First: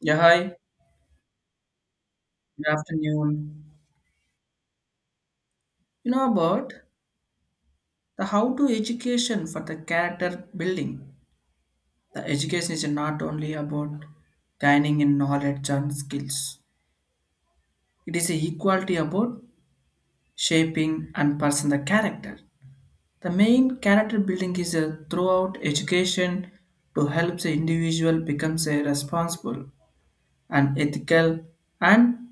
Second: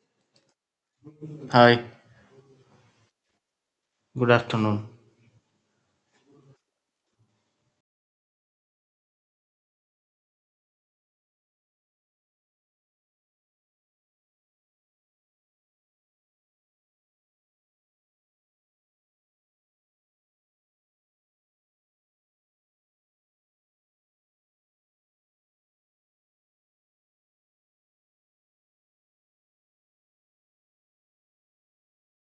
Yeah, hi. Hi, Good afternoon. good afternoon. You know about the how to education for the character building. The education is not only about gaining in knowledge and skills. It is a equality about shaping and person the character. The main character building is a throughout education to help the individual becomes a responsible and ethical and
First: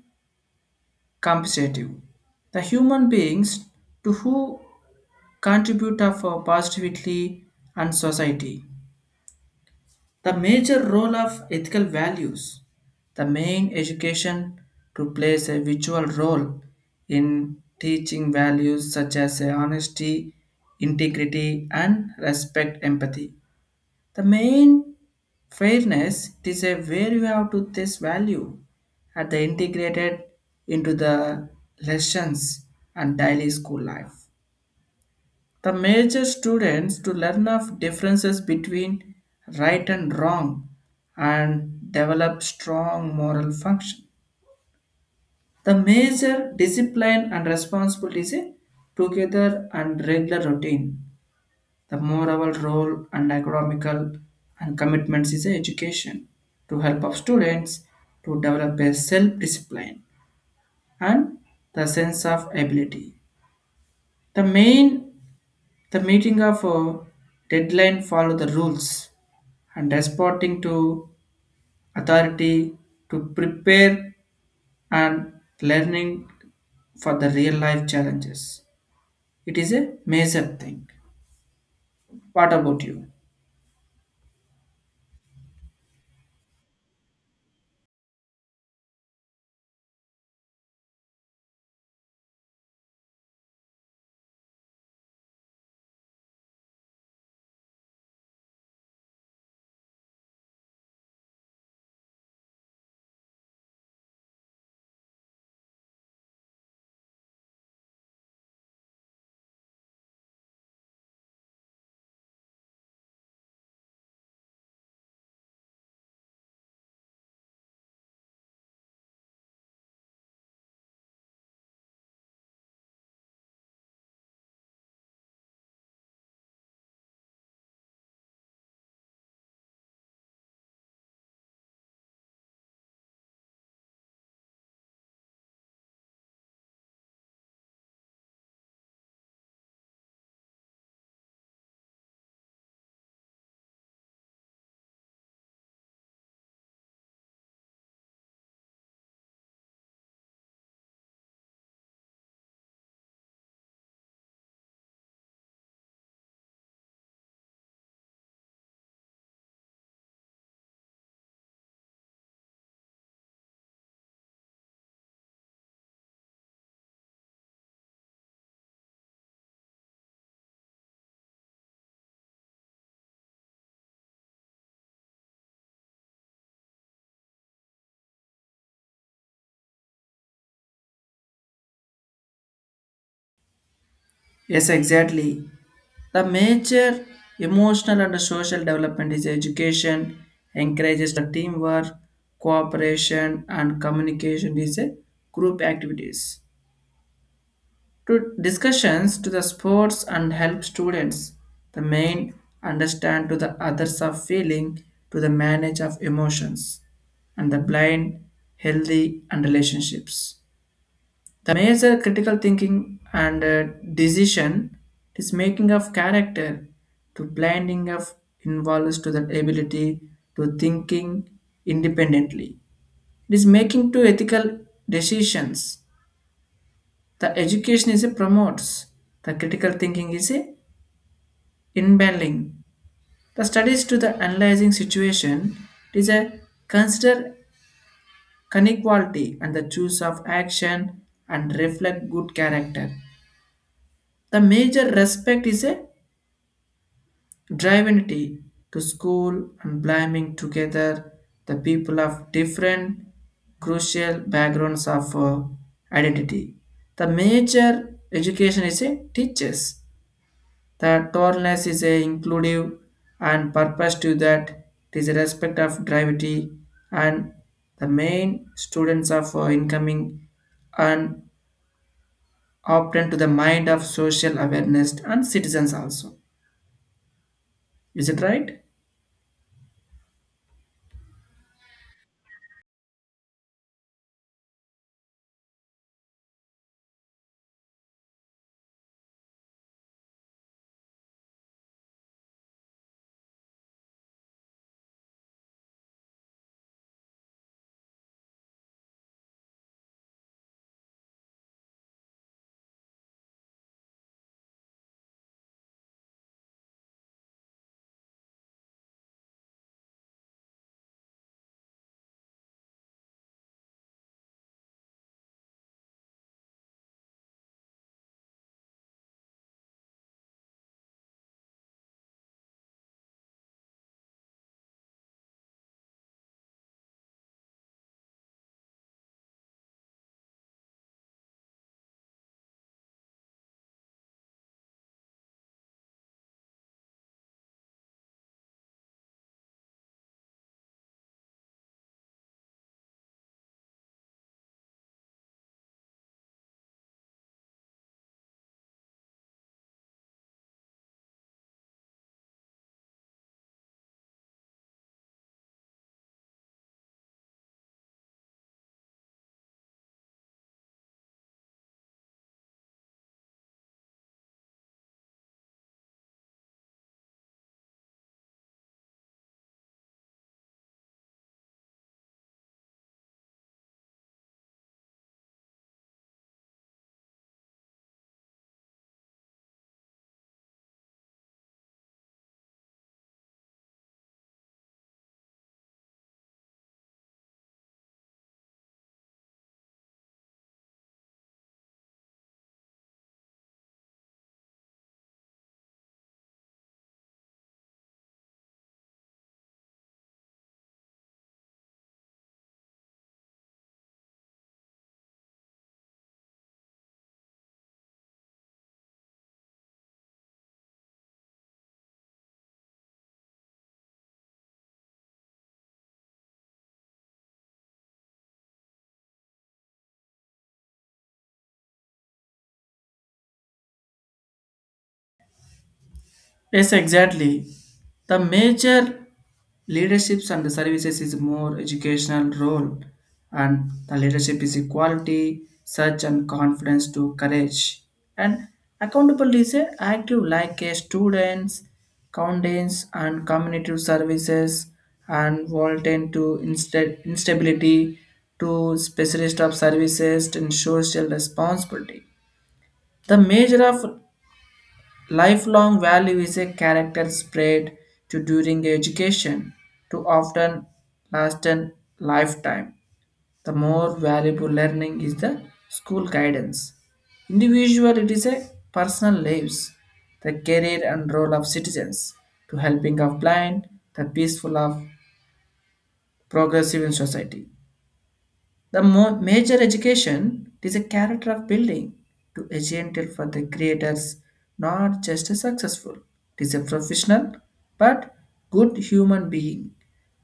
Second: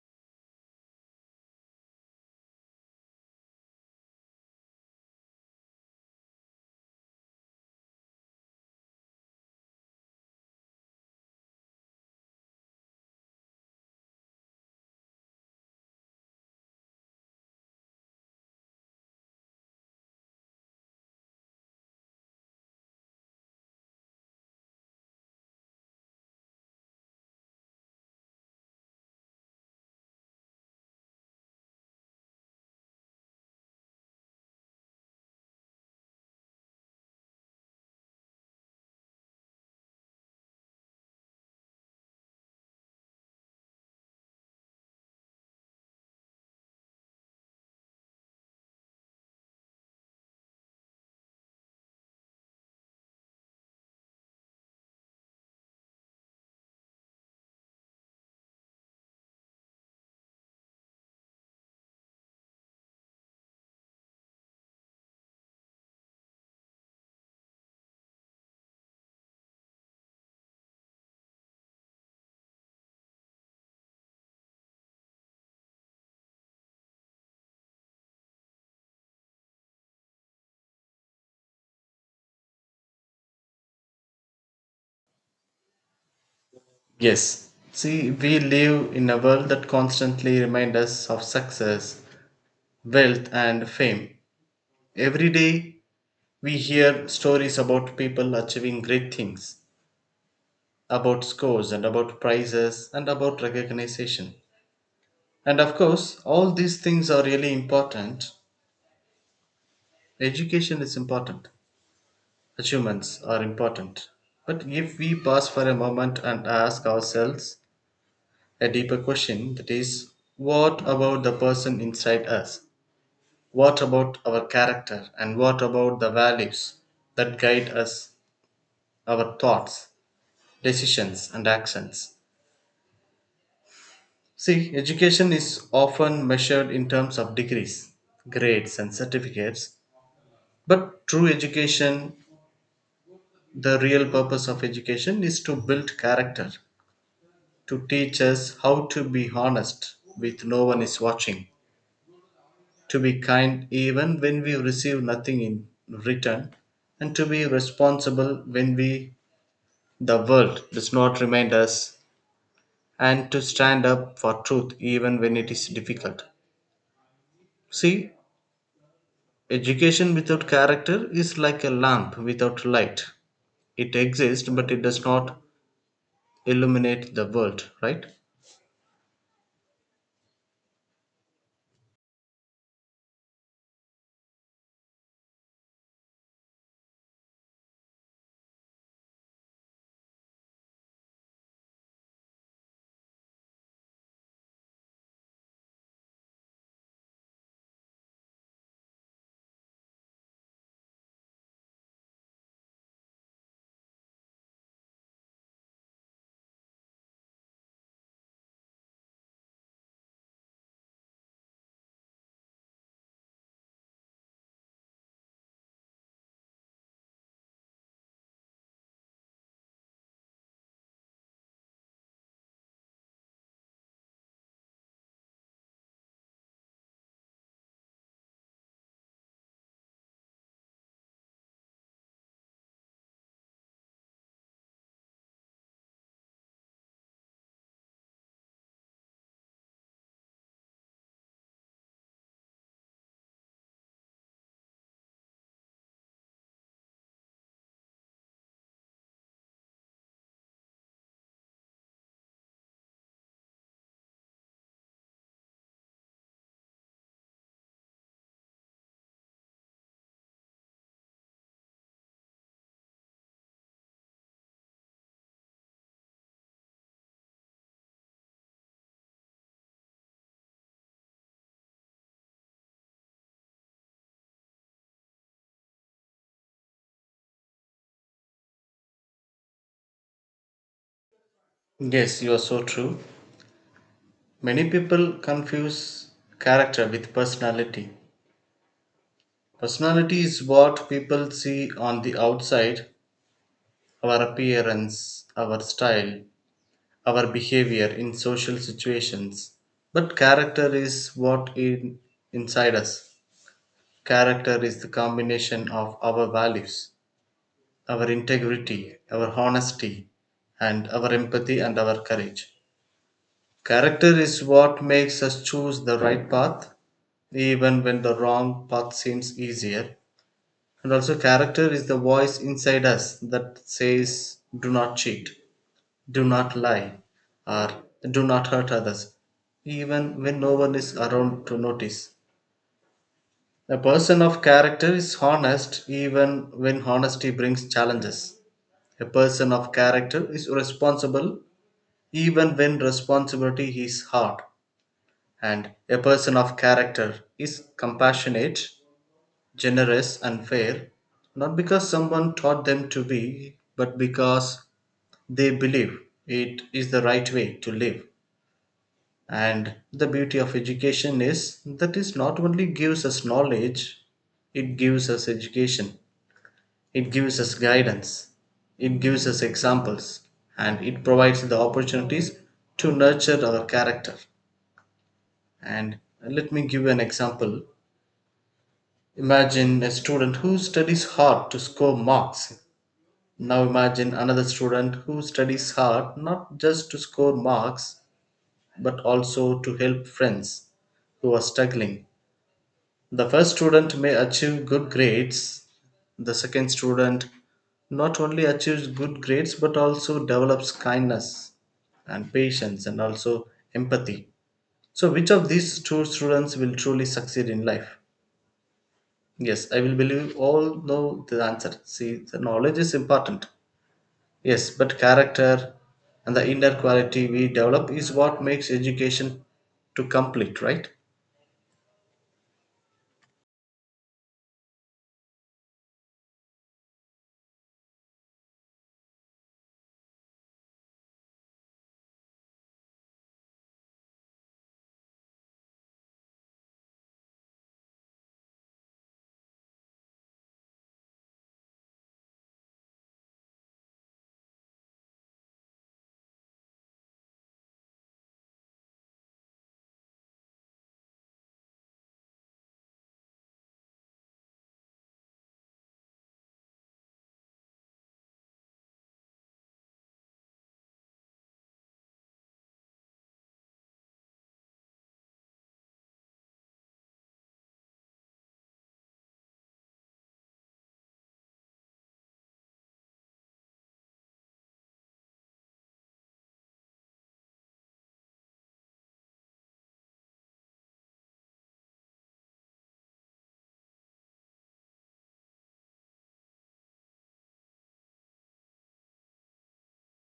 competitive. The human beings to who Contribute contributor for positivity and society. The major role of ethical values, the main education to plays a visual role in teaching values such as honesty, integrity, and respect, empathy. The main fairness it is a where you have to this value at the integrated into the lessons and daily school life. The major students to learn of differences between right and wrong and develop strong moral function. The major discipline and responsibility is a together and regular routine. The moral role and economical and commitments is a education to help of students to develop a self-discipline and the sense of ability. The main the meeting of a deadline follow the rules and responding to authority to prepare and learning for the real life challenges. It is a major thing. What about you? Yes. See, we live in a world that constantly reminds us of success, wealth, and fame. Every day, we hear stories about people achieving great things, about scores, and about prizes, and about recognition. And of course, all these things are really important. Education is important, achievements are important. But if we pause for a moment and ask ourselves, a deeper question, that is, what about the person inside us? What about our character? And what about the values that guide us, our thoughts, decisions, and actions? See, education is often measured in terms of degrees, grades, and certificates. But true education, the real purpose of education is to build character, to teach us how to be honest with no one is watching. To be kind even when we receive nothing in return, and to be responsible when we the world does not remind us, and to stand up for truth even when it is difficult. See, education without character is like a lamp without light. It exists, but it does not illuminate the world, right? Yes, exactly. The major emotional and social development is education, encourages the teamwork, cooperation, and communication is a group activities to discussions to the sports and help students the main understand to the others of feeling to the manage of emotions and the blind healthy and relationships, the major critical thinking and decision is making of character to blinding of involves to the ability to thinking independently, it is making to ethical decisions the education is a promotes. The critical thinking is a inbuilding. The studies to the analyzing situation is a consider inequality and the choice of action and reflect good character. The major respect is a drivenity to school and blaming together the people of different crucial backgrounds of identity. The major education is a teachers. The tolerance is a inclusive and purpose to that it is a respect of gravity and the main students of incoming and open to the mind of social awareness and citizens also. Is it right? Yes, you are so true. Many people confuse character with personality. Personality is what people see on the outside, our appearance, our style, our behavior in social situations. But character is what inside us. Character is the combination of our values, our integrity, our honesty, and our empathy and our courage. Character is what makes us choose the right path, even when the wrong path seems easier. And also, character is the voice inside us that says, "Do not cheat. Do not lie," or "Do not hurt others," even when no one is around to notice. A person of character is honest even when honesty brings challenges. A person of character is responsible even when responsibility is hard. And a person of character is compassionate, generous, and fair, not because someone taught them to be, but because they believe it is the right way to live. And the beauty of education is that it not only gives us knowledge, it gives us education, it gives us guidance, it gives us examples, and it provides the opportunities to nurture our character. And let me give you an example. Imagine a student who studies hard to score marks. Now imagine another student who studies hard not just to score marks but also to help friends who are struggling. The first student may achieve good grades. The second student not only achieves good grades but also develops kindness and patience and also empathy. So, which of these two students will truly succeed in life? Yes, I will believe all know the answer. See, the knowledge is important. Yes, but character and the inner quality we develop is what makes education to complete, right? Yes, exactly. The major leaderships and the services is more educational role and the leadership is equality, search and confidence to courage. And accountability is a active like a students, counties, and community services and volunteer to instability to specialist of services and social responsibility. The measure of lifelong value is a character spread to during education to often last a lifetime. The more valuable learning is the school guidance. Individual it is a personal lives, the career and role of citizens to helping of blind, the peaceful of progressive in society. The major education is a character of building to a gentle for the creators, not just a successful. It is a professional but good human being.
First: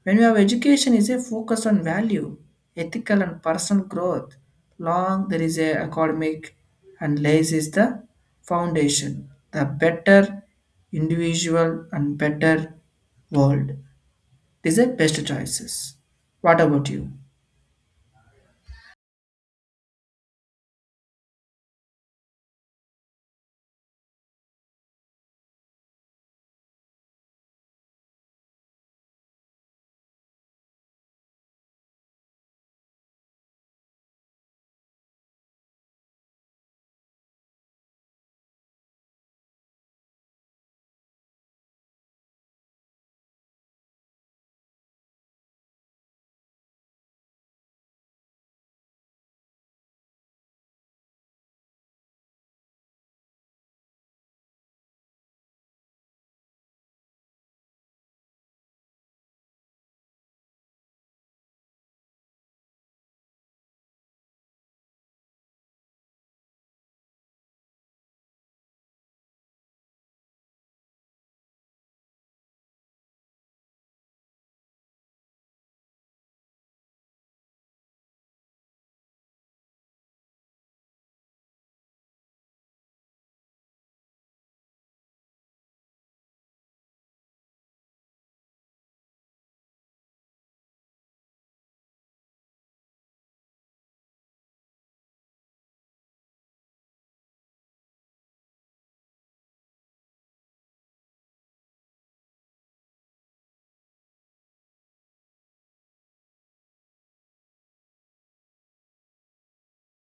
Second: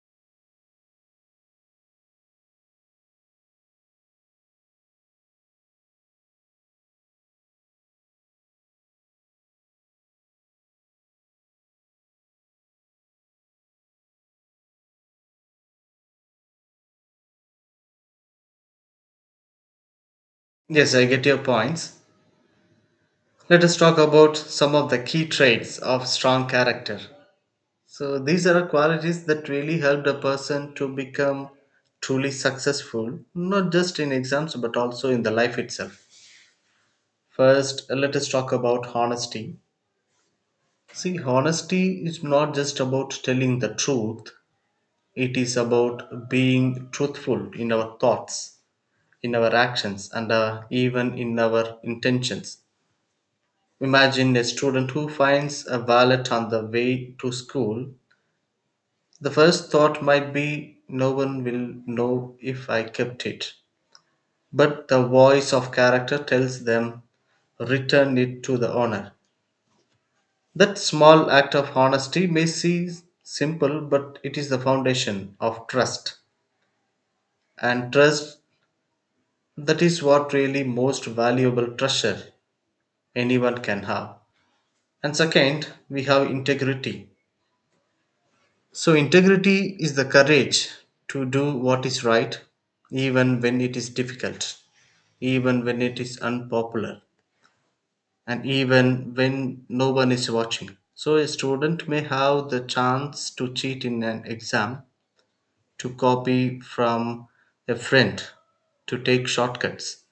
When we have education is a focus on value, ethical and personal growth. Long there is a academic and lays is the foundation. The better individual and better world. These are best choices. What about you? Yes, I get your points. Let us talk about some of the key traits of strong character. So, these are qualities that really helped a person to become truly successful, not just in exams but also in the life itself. First, let us talk about honesty. See, honesty is not just about telling the truth, it is about being truthful in our thoughts, in our actions, and even in our intentions. Imagine a student who finds a wallet on the way to school. The first thought might be, "No one will know if I kept it." But the voice of character tells them, "Return it to the owner." That small act of honesty may seem simple, but it is the foundation of trust. And trust, that is what really most valuable treasure anyone can have. And second, we have integrity. So, integrity is the courage to do what is right, even when it is difficult, even when it is unpopular, and even when no one is watching. So, a student may have the chance to cheat in an exam, to copy from a friend, to take shortcuts.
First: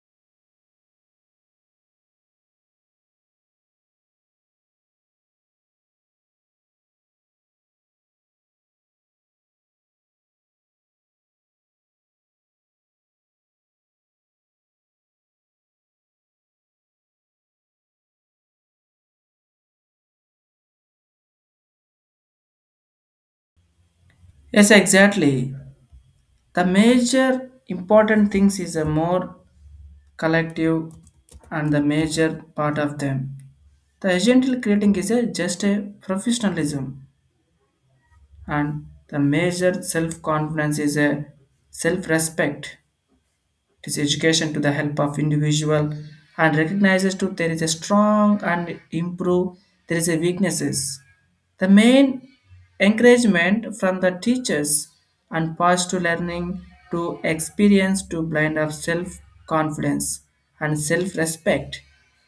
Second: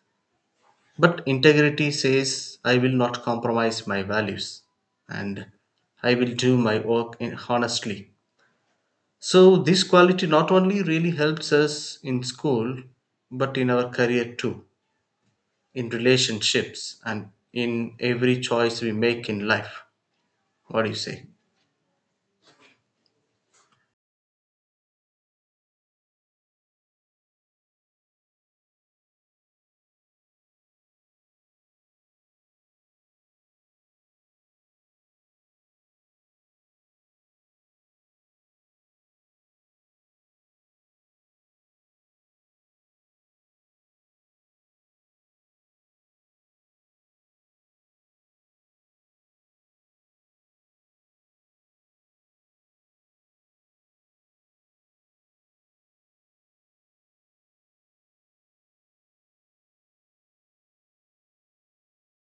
But integrity says, I will not compromise my values and I will do my work honestly. So this quality not only really helps us in school, but in our career too, in relationships and in every choice we make in life. What do you say? Yes, exactly. The major important things is a more collective and the major part of them. The agential creating is a just a professionalism and the major self-confidence is a self-respect, it is education to the help of individual and recognizes to there is a strong and improve there is a weaknesses. The main encouragement from the teachers and positive learning to experience to blind of self confidence and self respect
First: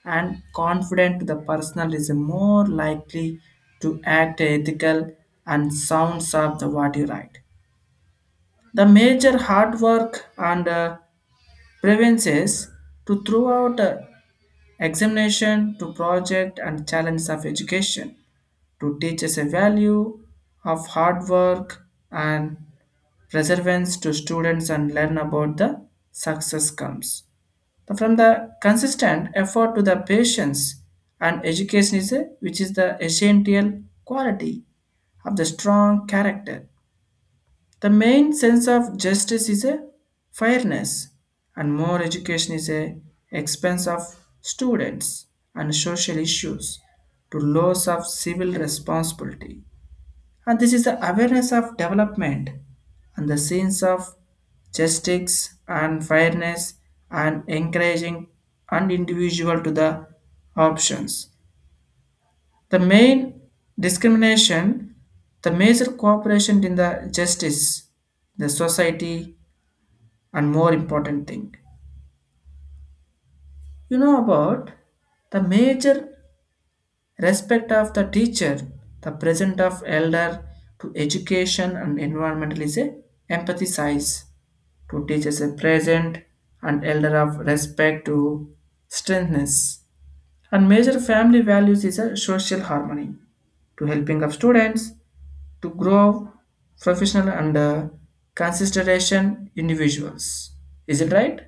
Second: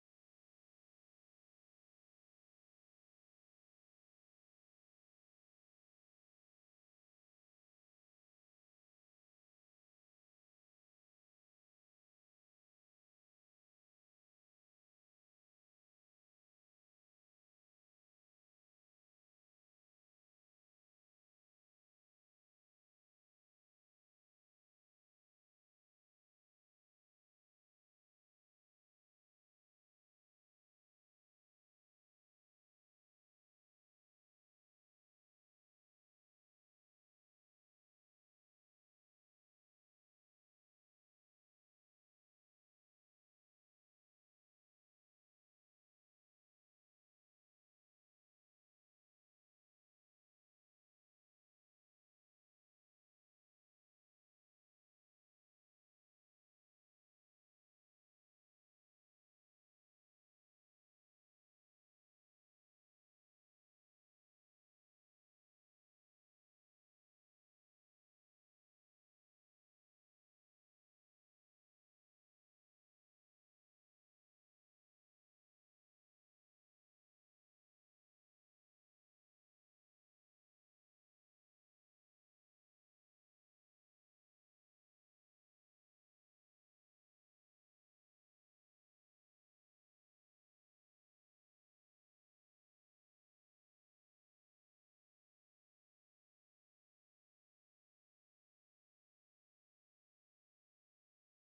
and confident to the personal is more likely to act ethical and sounds of the what you write. The major hard work and preferences to throughout the examination to project and challenge of education to teach us a value of hard work and perseverance to students and learn about the success comes from the consistent effort to the patience and education is a, which is the essential quality of the strong character, the main sense of justice is a fairness, and more education is a expense of students and social issues to laws of civil responsibility. And this is the awareness of development and the sense of justice and fairness and encouraging an individual to the options the main discrimination, the major cooperation in the justice, the society, and more important thing. You know about the major respect of the teacher, the present of elder to education and environmental is a empathy size to teachers a present and elder of respect to strengthness. And major family values is a social harmony to helping of students to grow professional and consideration individuals. Is it right?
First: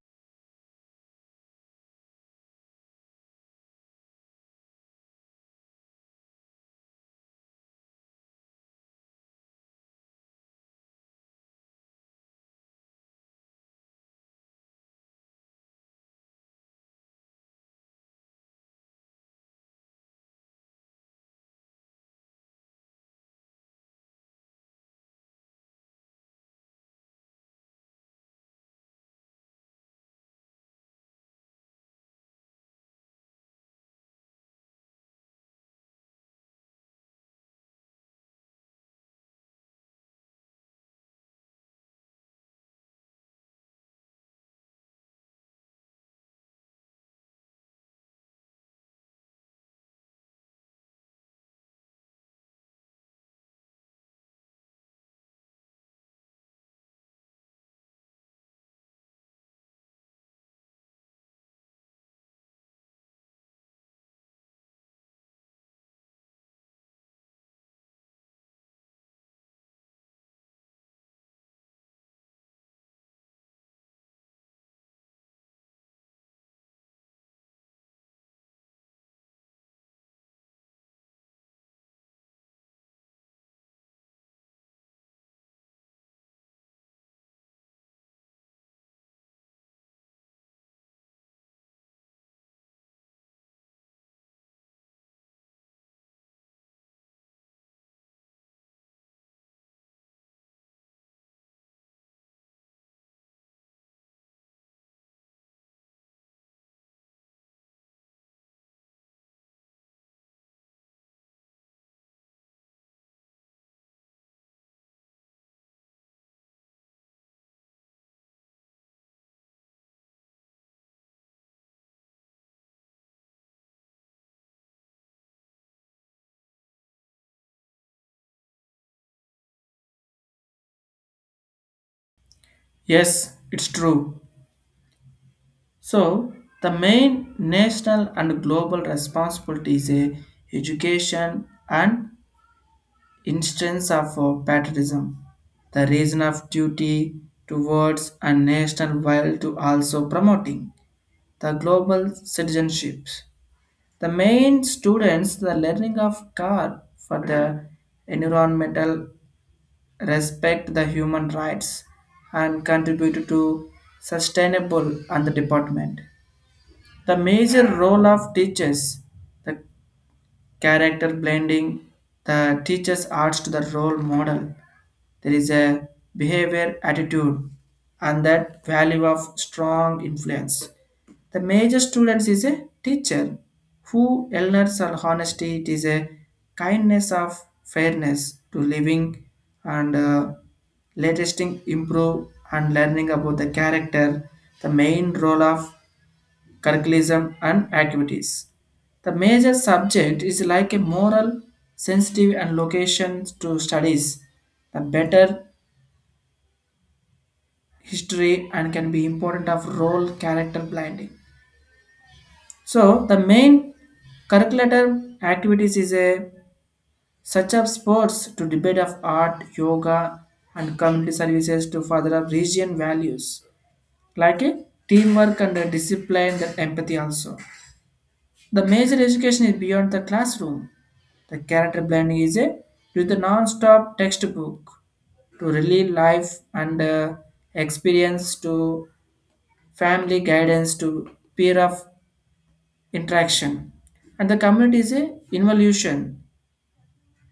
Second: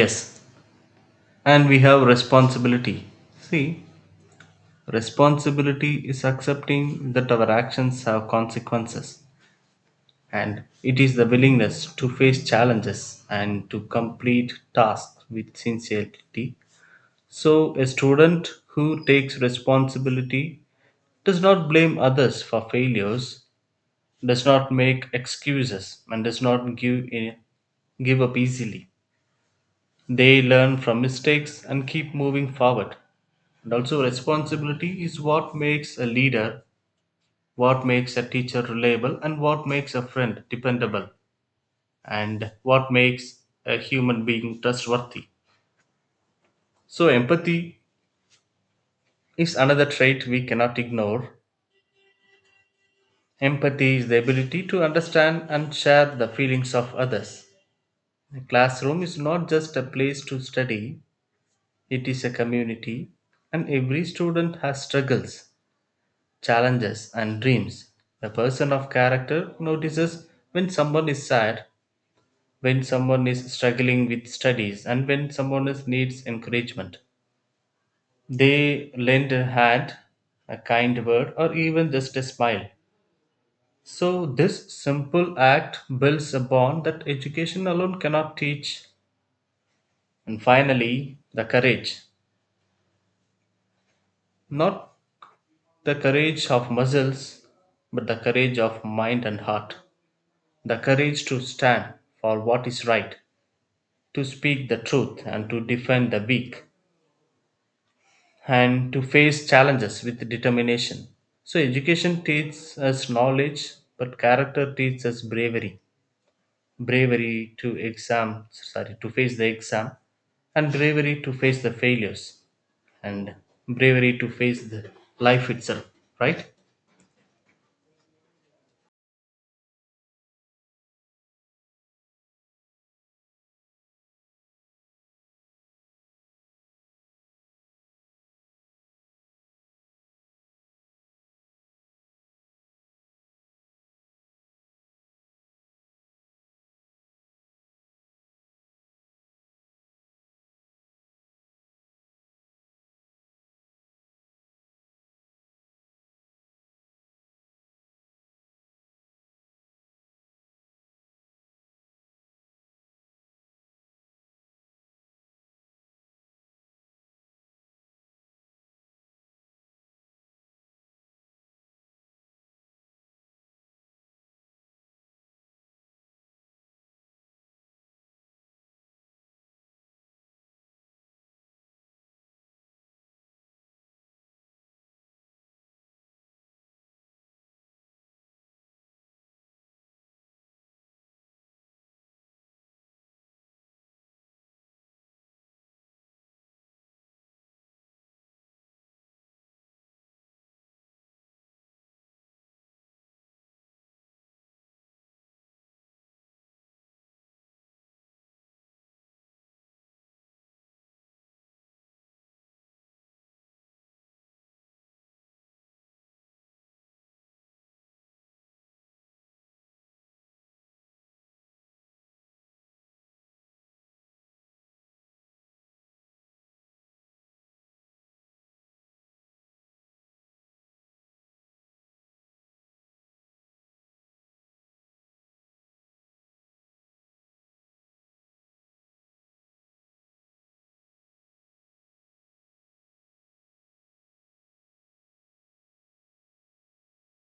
Yes, and we have responsibility. See, responsibility is accepting that our actions have consequences, and it is the willingness to face challenges and to complete tasks with sincerity. So, a student who takes responsibility does not blame others for failures, does not make excuses, and does not give up easily. They learn from mistakes and keep moving forward. And also, responsibility is what makes a leader, what makes a teacher reliable, and what makes a friend dependable, and what makes a human being trustworthy. So, empathy is another trait we cannot ignore. Empathy is the ability to understand and share the feelings of others. A classroom is not just a place to study, it is a community, and every student has struggles, challenges, and dreams. A person of character notices when someone is sad, when someone is struggling with studies, and when someone is needs encouragement. They lend a hand, a kind word, or even just a smile. So, this simple act builds a bond that education alone cannot teach. And finally, the courage. Not the courage of muscles, but the courage of mind and heart. The courage to stand for what is right, to speak the truth and to defend the weak, and to face challenges with determination. So, education teaches us knowledge, but character teaches us bravery. Bravery to exam, sorry, to face the exam, and bravery to face the failures, and bravery to face the life itself, right? Yes, it's true. So the main national and global responsibility is a education and instance of patriotism, the reason of duty towards a national while to also promoting the global citizenships. The main students the learning of care for the environmental respect the human rights and contribute to sustainable and the department. The major role of teachers, the character blending, the teachers adds to the role model there is a behavior attitude and that value of strong influence. The major students is a teacher who learns on honesty. It is a kindness of fairness to living and latest thing improve and learning about the character. The main role of curriculum and activities. The major subject is like a moral, sensitive, and location to studies. The better history and can be important of role character blinding, so the main curriculator activities is a such of sports to debate of art yoga and community services to further up region values like a teamwork and a discipline that empathy also, the major education is beyond the classroom, the character blending is a to the non-stop textbook to really life and experience to family guidance to peer of interaction. And the community is a involution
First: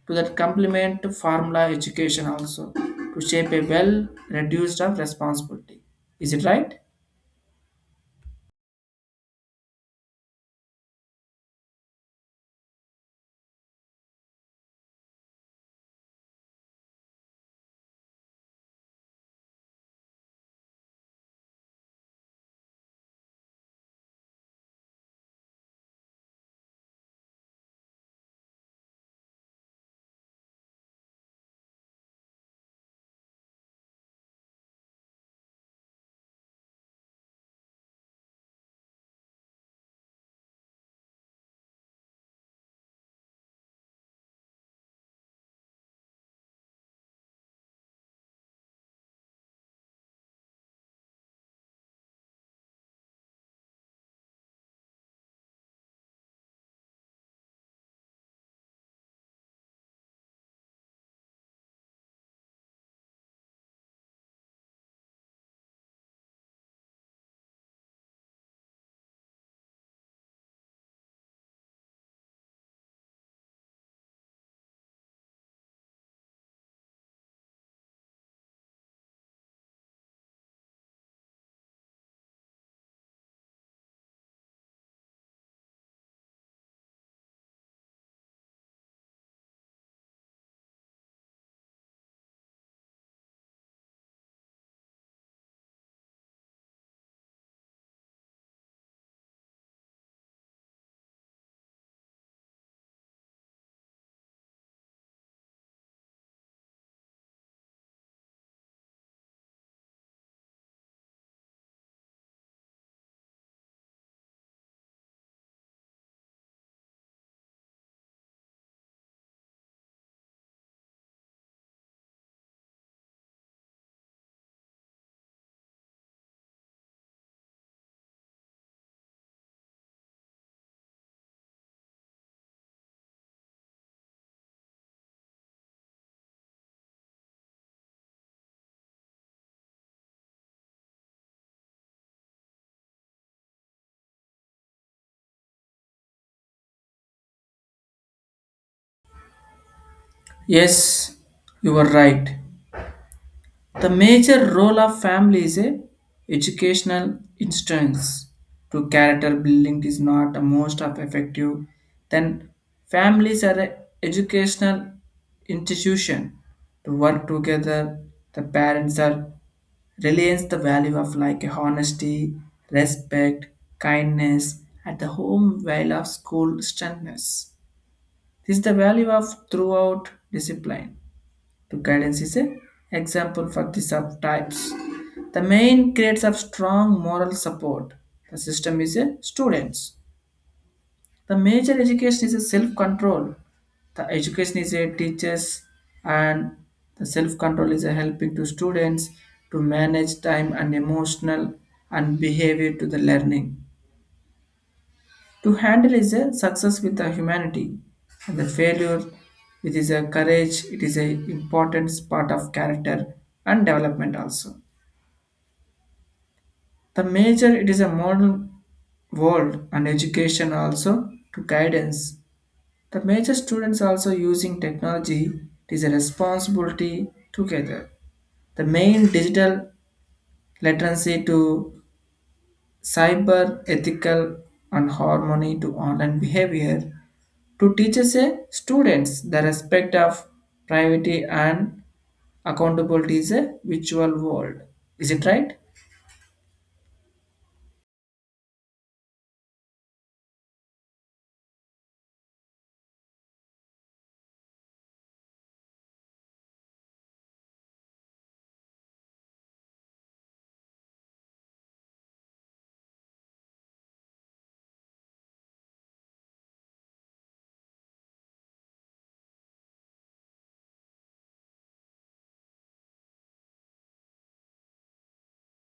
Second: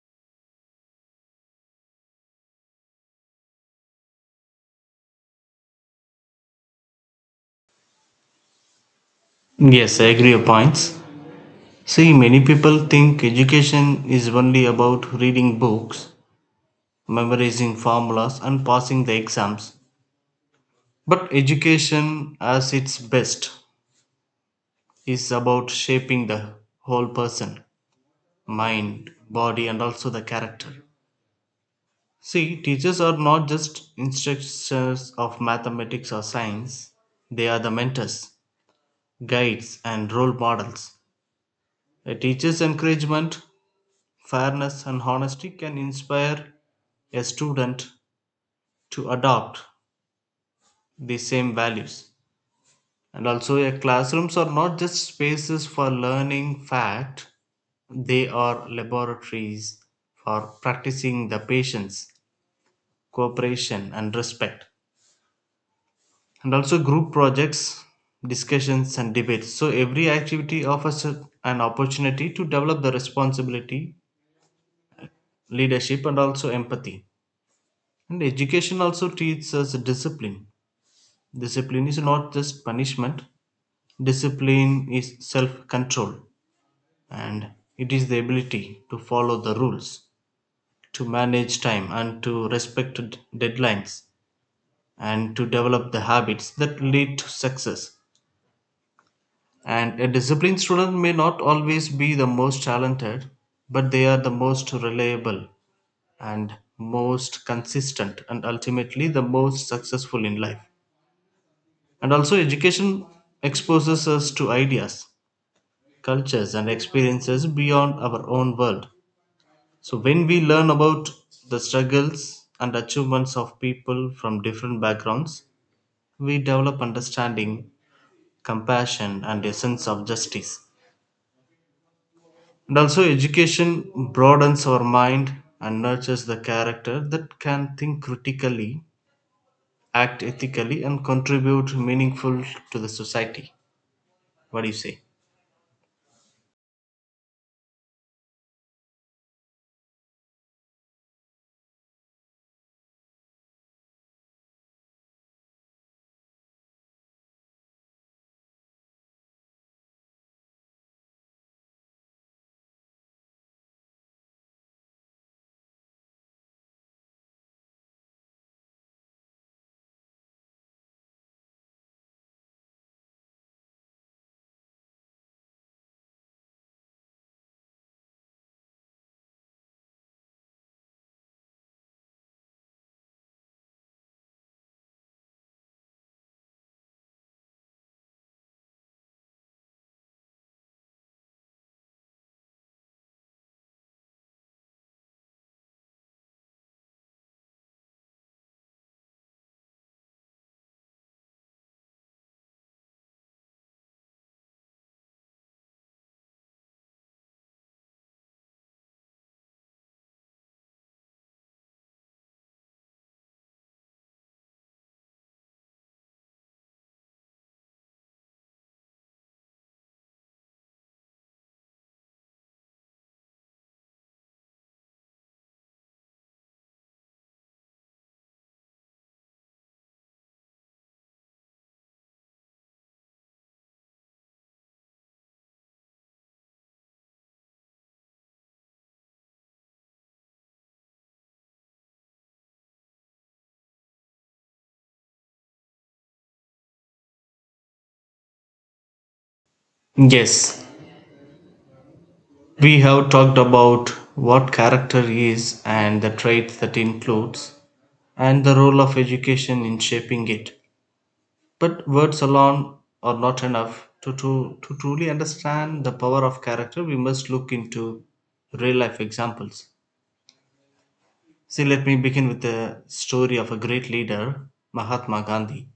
to that complement to formula education also to shape a well reduced of responsibility. Is it right? Yes, I agree your points. See, many people think education is only about reading books, memorizing formulas, and passing the exams. But education, as its best, is about shaping the whole person, mind, body, and also the character. See, teachers are not just instructors of mathematics or science, they are the mentors, guides, and role models. A teacher's encouragement, fairness and honesty can inspire a student to adopt the same values. And also, a classrooms are not just spaces for learning fact, they are laboratories for practicing the patience, cooperation, and respect. And also, group projects, discussions, and debates. So, every activity offers an opportunity to develop the responsibility, leadership, and also empathy. And education also teaches us discipline. Discipline is not just punishment, discipline is self control and it is the ability to follow the rules, to manage time, and to respect deadlines, and to develop the habits that lead to success. And a disciplined student may not always be the most talented, but they are the most reliable and most consistent, and ultimately the most successful in life. And also, education exposes us to ideas, cultures, and experiences beyond our own world. So, when we learn about the struggles and achievements of people from different backgrounds, we develop understanding, compassion, and a sense of justice. And also, education broadens our mind and nurtures the character that can think critically, act ethically, and contribute meaningful to the society. What do you say? Yes, you were right. The major role of family is a educational instance to character building is not the most of effective. Then families are a educational institution to work together. The parents are reliance the value of like honesty, respect, kindness at the home while of school strictness. This is the value of throughout discipline to guidance is an example for the subtypes. The main grades of strong moral support. The system is a students. The major education is a self-control. The education is a teachers and the self-control is a helping to students to manage time and emotional and behavior to the learning. To handle is a success with the humanity, and the failure with is a courage. It is a important part of character and development also. The major it is a modern world and education also to guidance. The major students also using technology. It is a responsibility together. The main digital literacy to cyber ethical and harmony to online behavior to teaches a students the respect of privacy and accountability is a virtual world. Is it right? Yes, we have talked about what character is and the traits that includes and the role of education in shaping it. But words alone are not enough. To truly understand the power of character, we must look into real life examples. See, let me begin with the story of a great leader, Mahatma Gandhi.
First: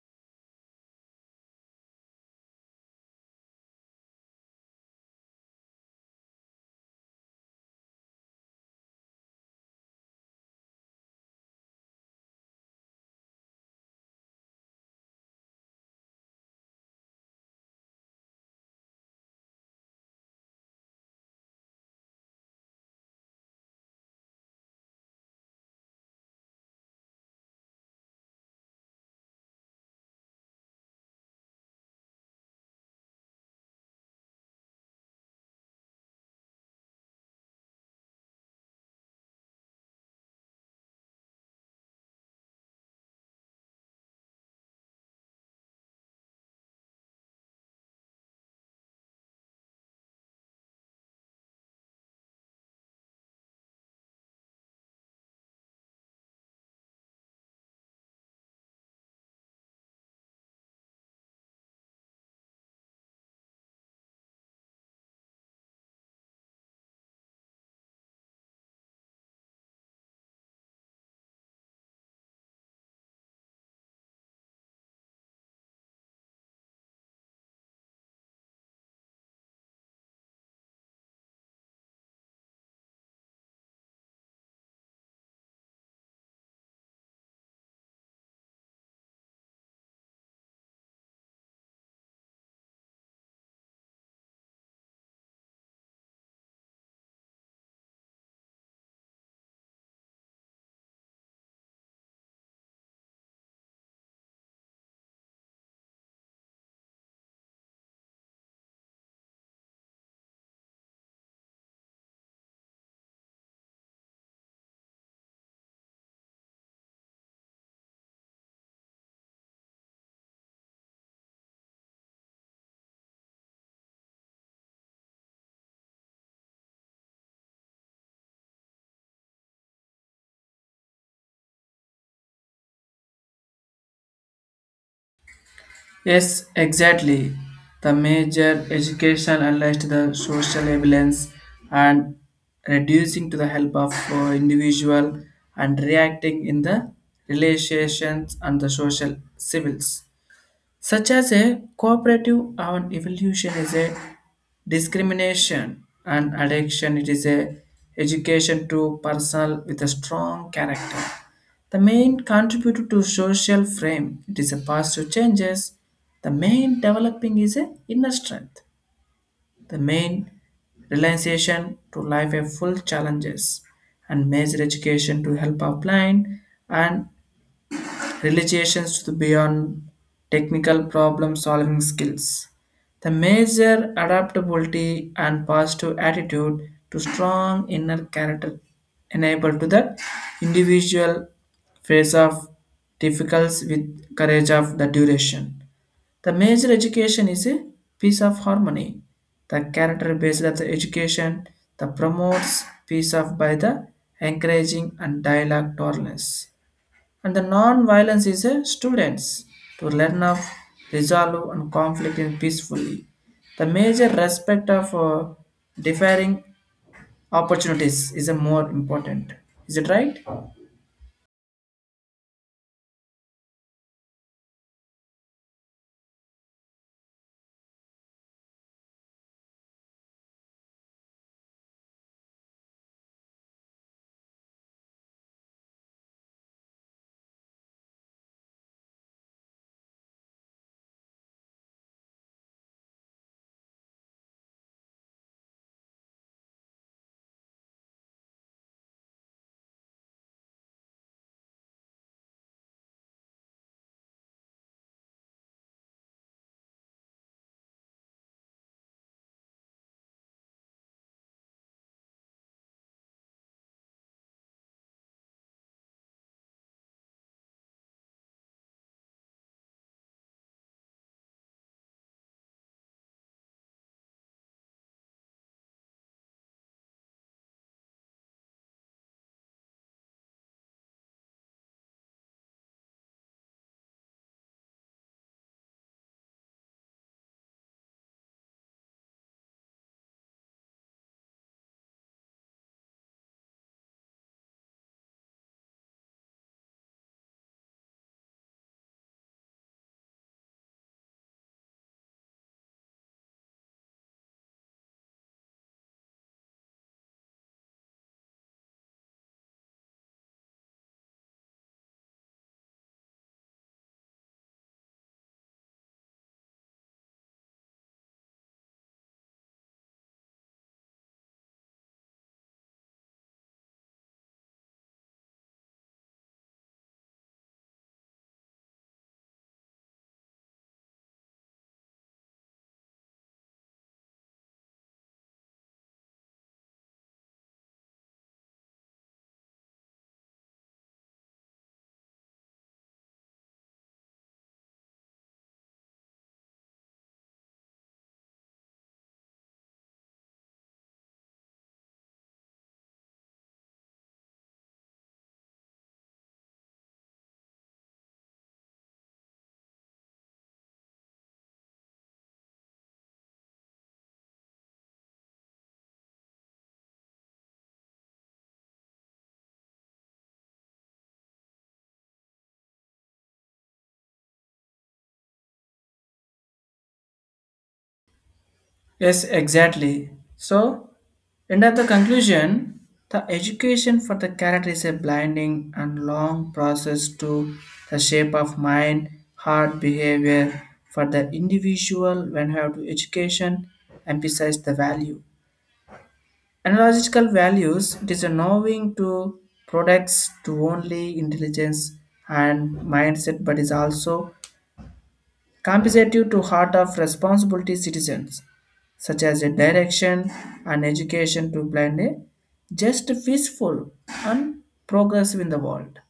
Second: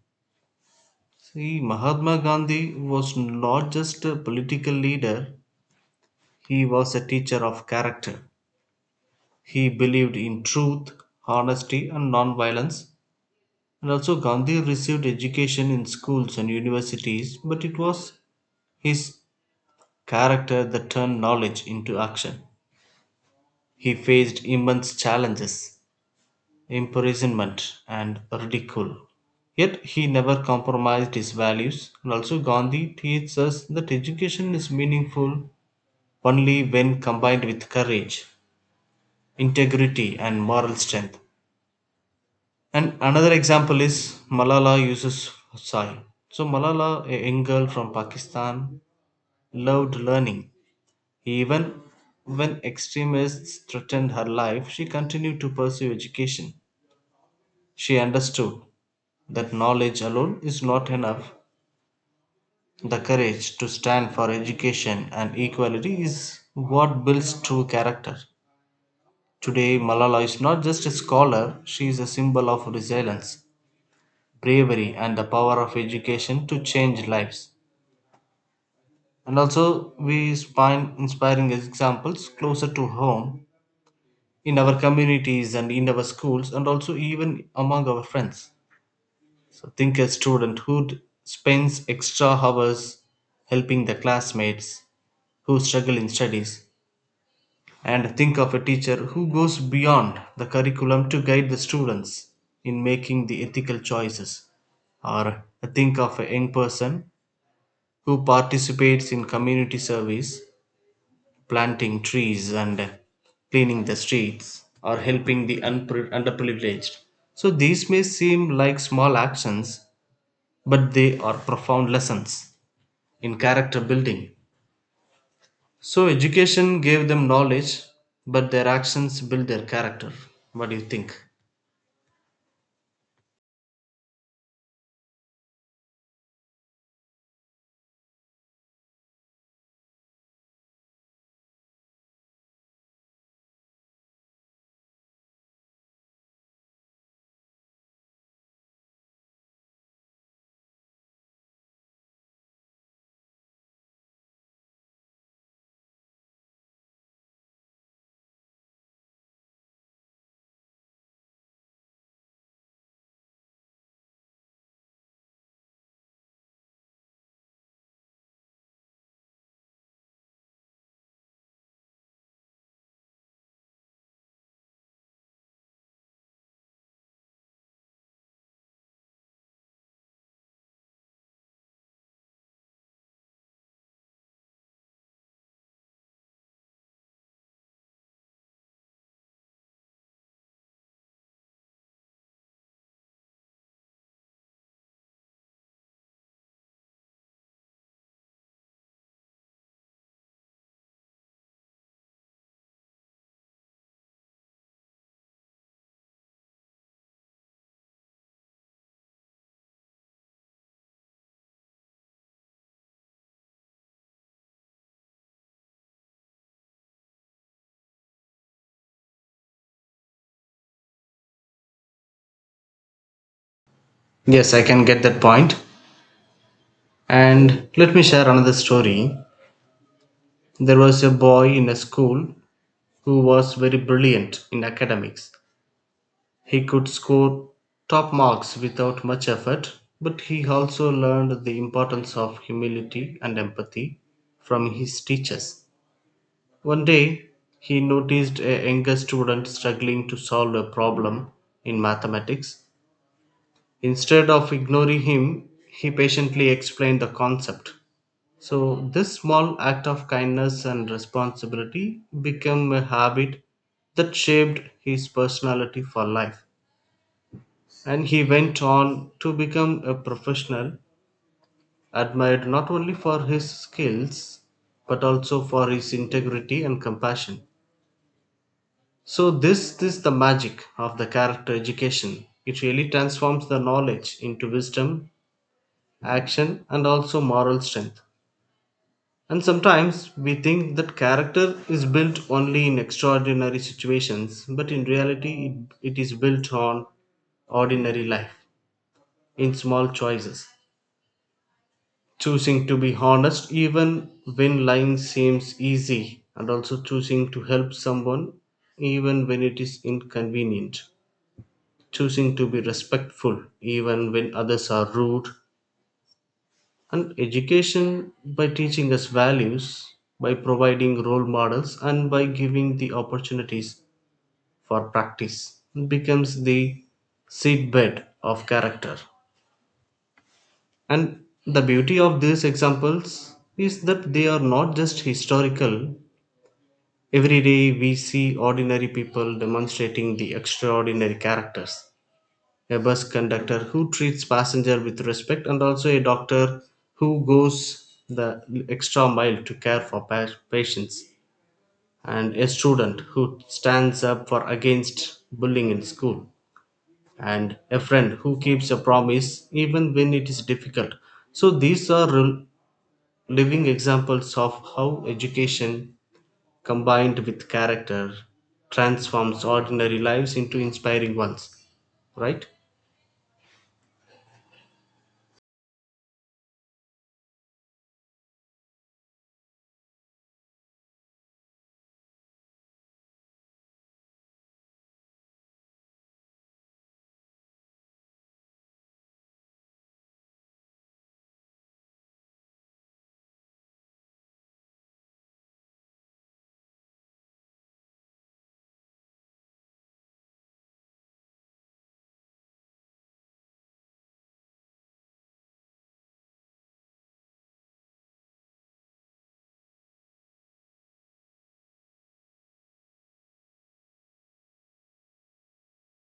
See, Mahatma Gandhi was not just a political leader, he was a teacher of character. He believed in truth, honesty and non-violence, and also Gandhi received education in schools and universities, but it was his character that turned knowledge into action. He faced immense challenges, imprisonment and ridicule. Yet he never compromised his values, and also Gandhi teaches us that education is meaningful only when combined with courage, integrity and moral strength. And another example is Malala uses Yousafzai. So Malala, a young girl from Pakistan, loved learning. Even when extremists threatened her life, she continued to pursue education. She understood that knowledge alone is not enough. The courage to stand for education and equality is what builds true character. Today, Malala is not just a scholar, she is a symbol of resilience, bravery and the power of education to change lives. And also, we find inspiring examples closer to home, in our communities and in our schools, and also even among our friends. So, think a student who spends extra hours helping the classmates who struggle in studies, and think of a teacher who goes beyond the curriculum to guide the students in making the ethical choices, or think of a young person who participates in community service, planting trees and cleaning the streets, or helping the underprivileged. So these may seem like small actions, but they are profound lessons in character building. So education gave them knowledge, but their actions build their character. What do you think? Yes, exactly. The major education unleashed the social evidence and reducing to the help of individual and reacting in the relations and the social civils, such as a cooperative and evolution is a discrimination and addiction, it is a education to personal with a strong character, the main contributor to social frame it is a positive changes, the main developing is a inner strength, the main realization to life a full challenges and major education to help our blind and relations to beyond technical problem solving skills. The major adaptability and positive attitude to strong inner character enable to the individual face of difficulties with courage of the duration. The major education is a piece of harmony. The character based of the education that promotes peace of by the encouraging and dialogue tolerance and the non-violence is a students to learn of resolve and conflict in peacefully. The major respect of differing opportunities is a more important. Is it right? Yes, I can get that point. And let me share another story. There was a boy in a school who was very brilliant in academics. He could score top marks without much effort, but he also learned the importance of humility and empathy from his teachers. One day, he noticed a younger student struggling to solve a problem in mathematics. Instead of ignoring him, he patiently explained the concept. So, this small act of kindness and responsibility became a habit that shaped his personality for life. And he went on to become a professional, admired not only for his skills, but also for his integrity and compassion. So, this is the magic of the character education. It really transforms the knowledge into wisdom, action, and also moral strength. And sometimes we think that character is built only in extraordinary situations, but in reality, it is built on ordinary life, in small choices. Choosing to be honest even when lying seems easy, and also choosing to help someone even when it is inconvenient, choosing to be respectful even when others are rude. And education, by teaching us values, by providing role models and by giving the opportunities for practice, becomes the seedbed of character. And the beauty of these examples is that they are not just historical. Every day we see ordinary people demonstrating the extraordinary characters. A bus conductor who treats passenger with respect, and also a doctor who goes the extra mile to care for patients, and a student who stands up for against bullying in school, and a friend who keeps a promise even when it is difficult. So these are living examples of how education combined with character transforms ordinary lives into inspiring ones, right? Yes, exactly. So, and at the conclusion, the education for the character is a blinding and long process to the shape of mind, heart, behavior. For the individual, when you have to education, emphasize the value. Analogical values it is a knowing to products to only intelligence and mindset, but is also compensative to heart of responsibility citizens, such as a direction and education to plan a just peaceful and progressive in the world.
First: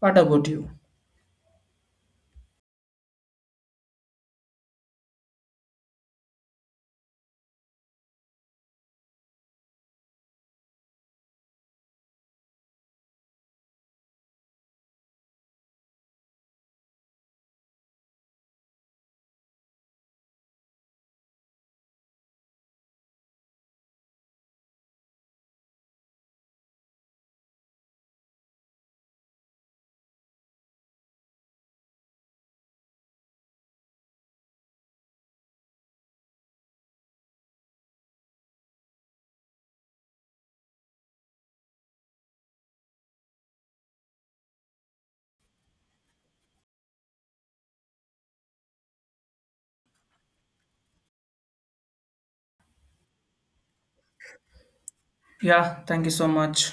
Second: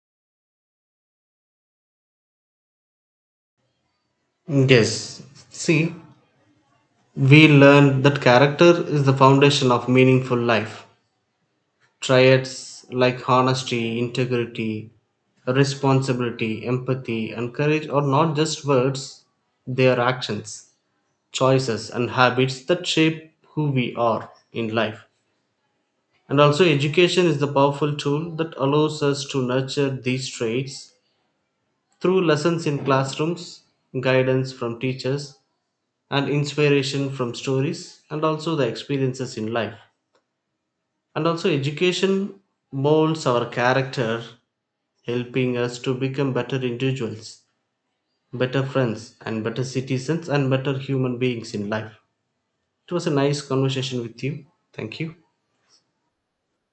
What about you? Yes. See, we learn that character is the foundation of meaningful life. Triads like honesty, integrity, responsibility, empathy and courage are not just words, they are actions, choices and habits that shape who we are in life. And also, education is the powerful tool that allows us to nurture these traits through lessons in classrooms, guidance from teachers, and inspiration from stories, and also the experiences in life. And also, education molds our character, helping us to become better individuals, better friends, and better citizens, and better human beings in life. It was a nice conversation with you. Thank you. Yeah, thank you so much.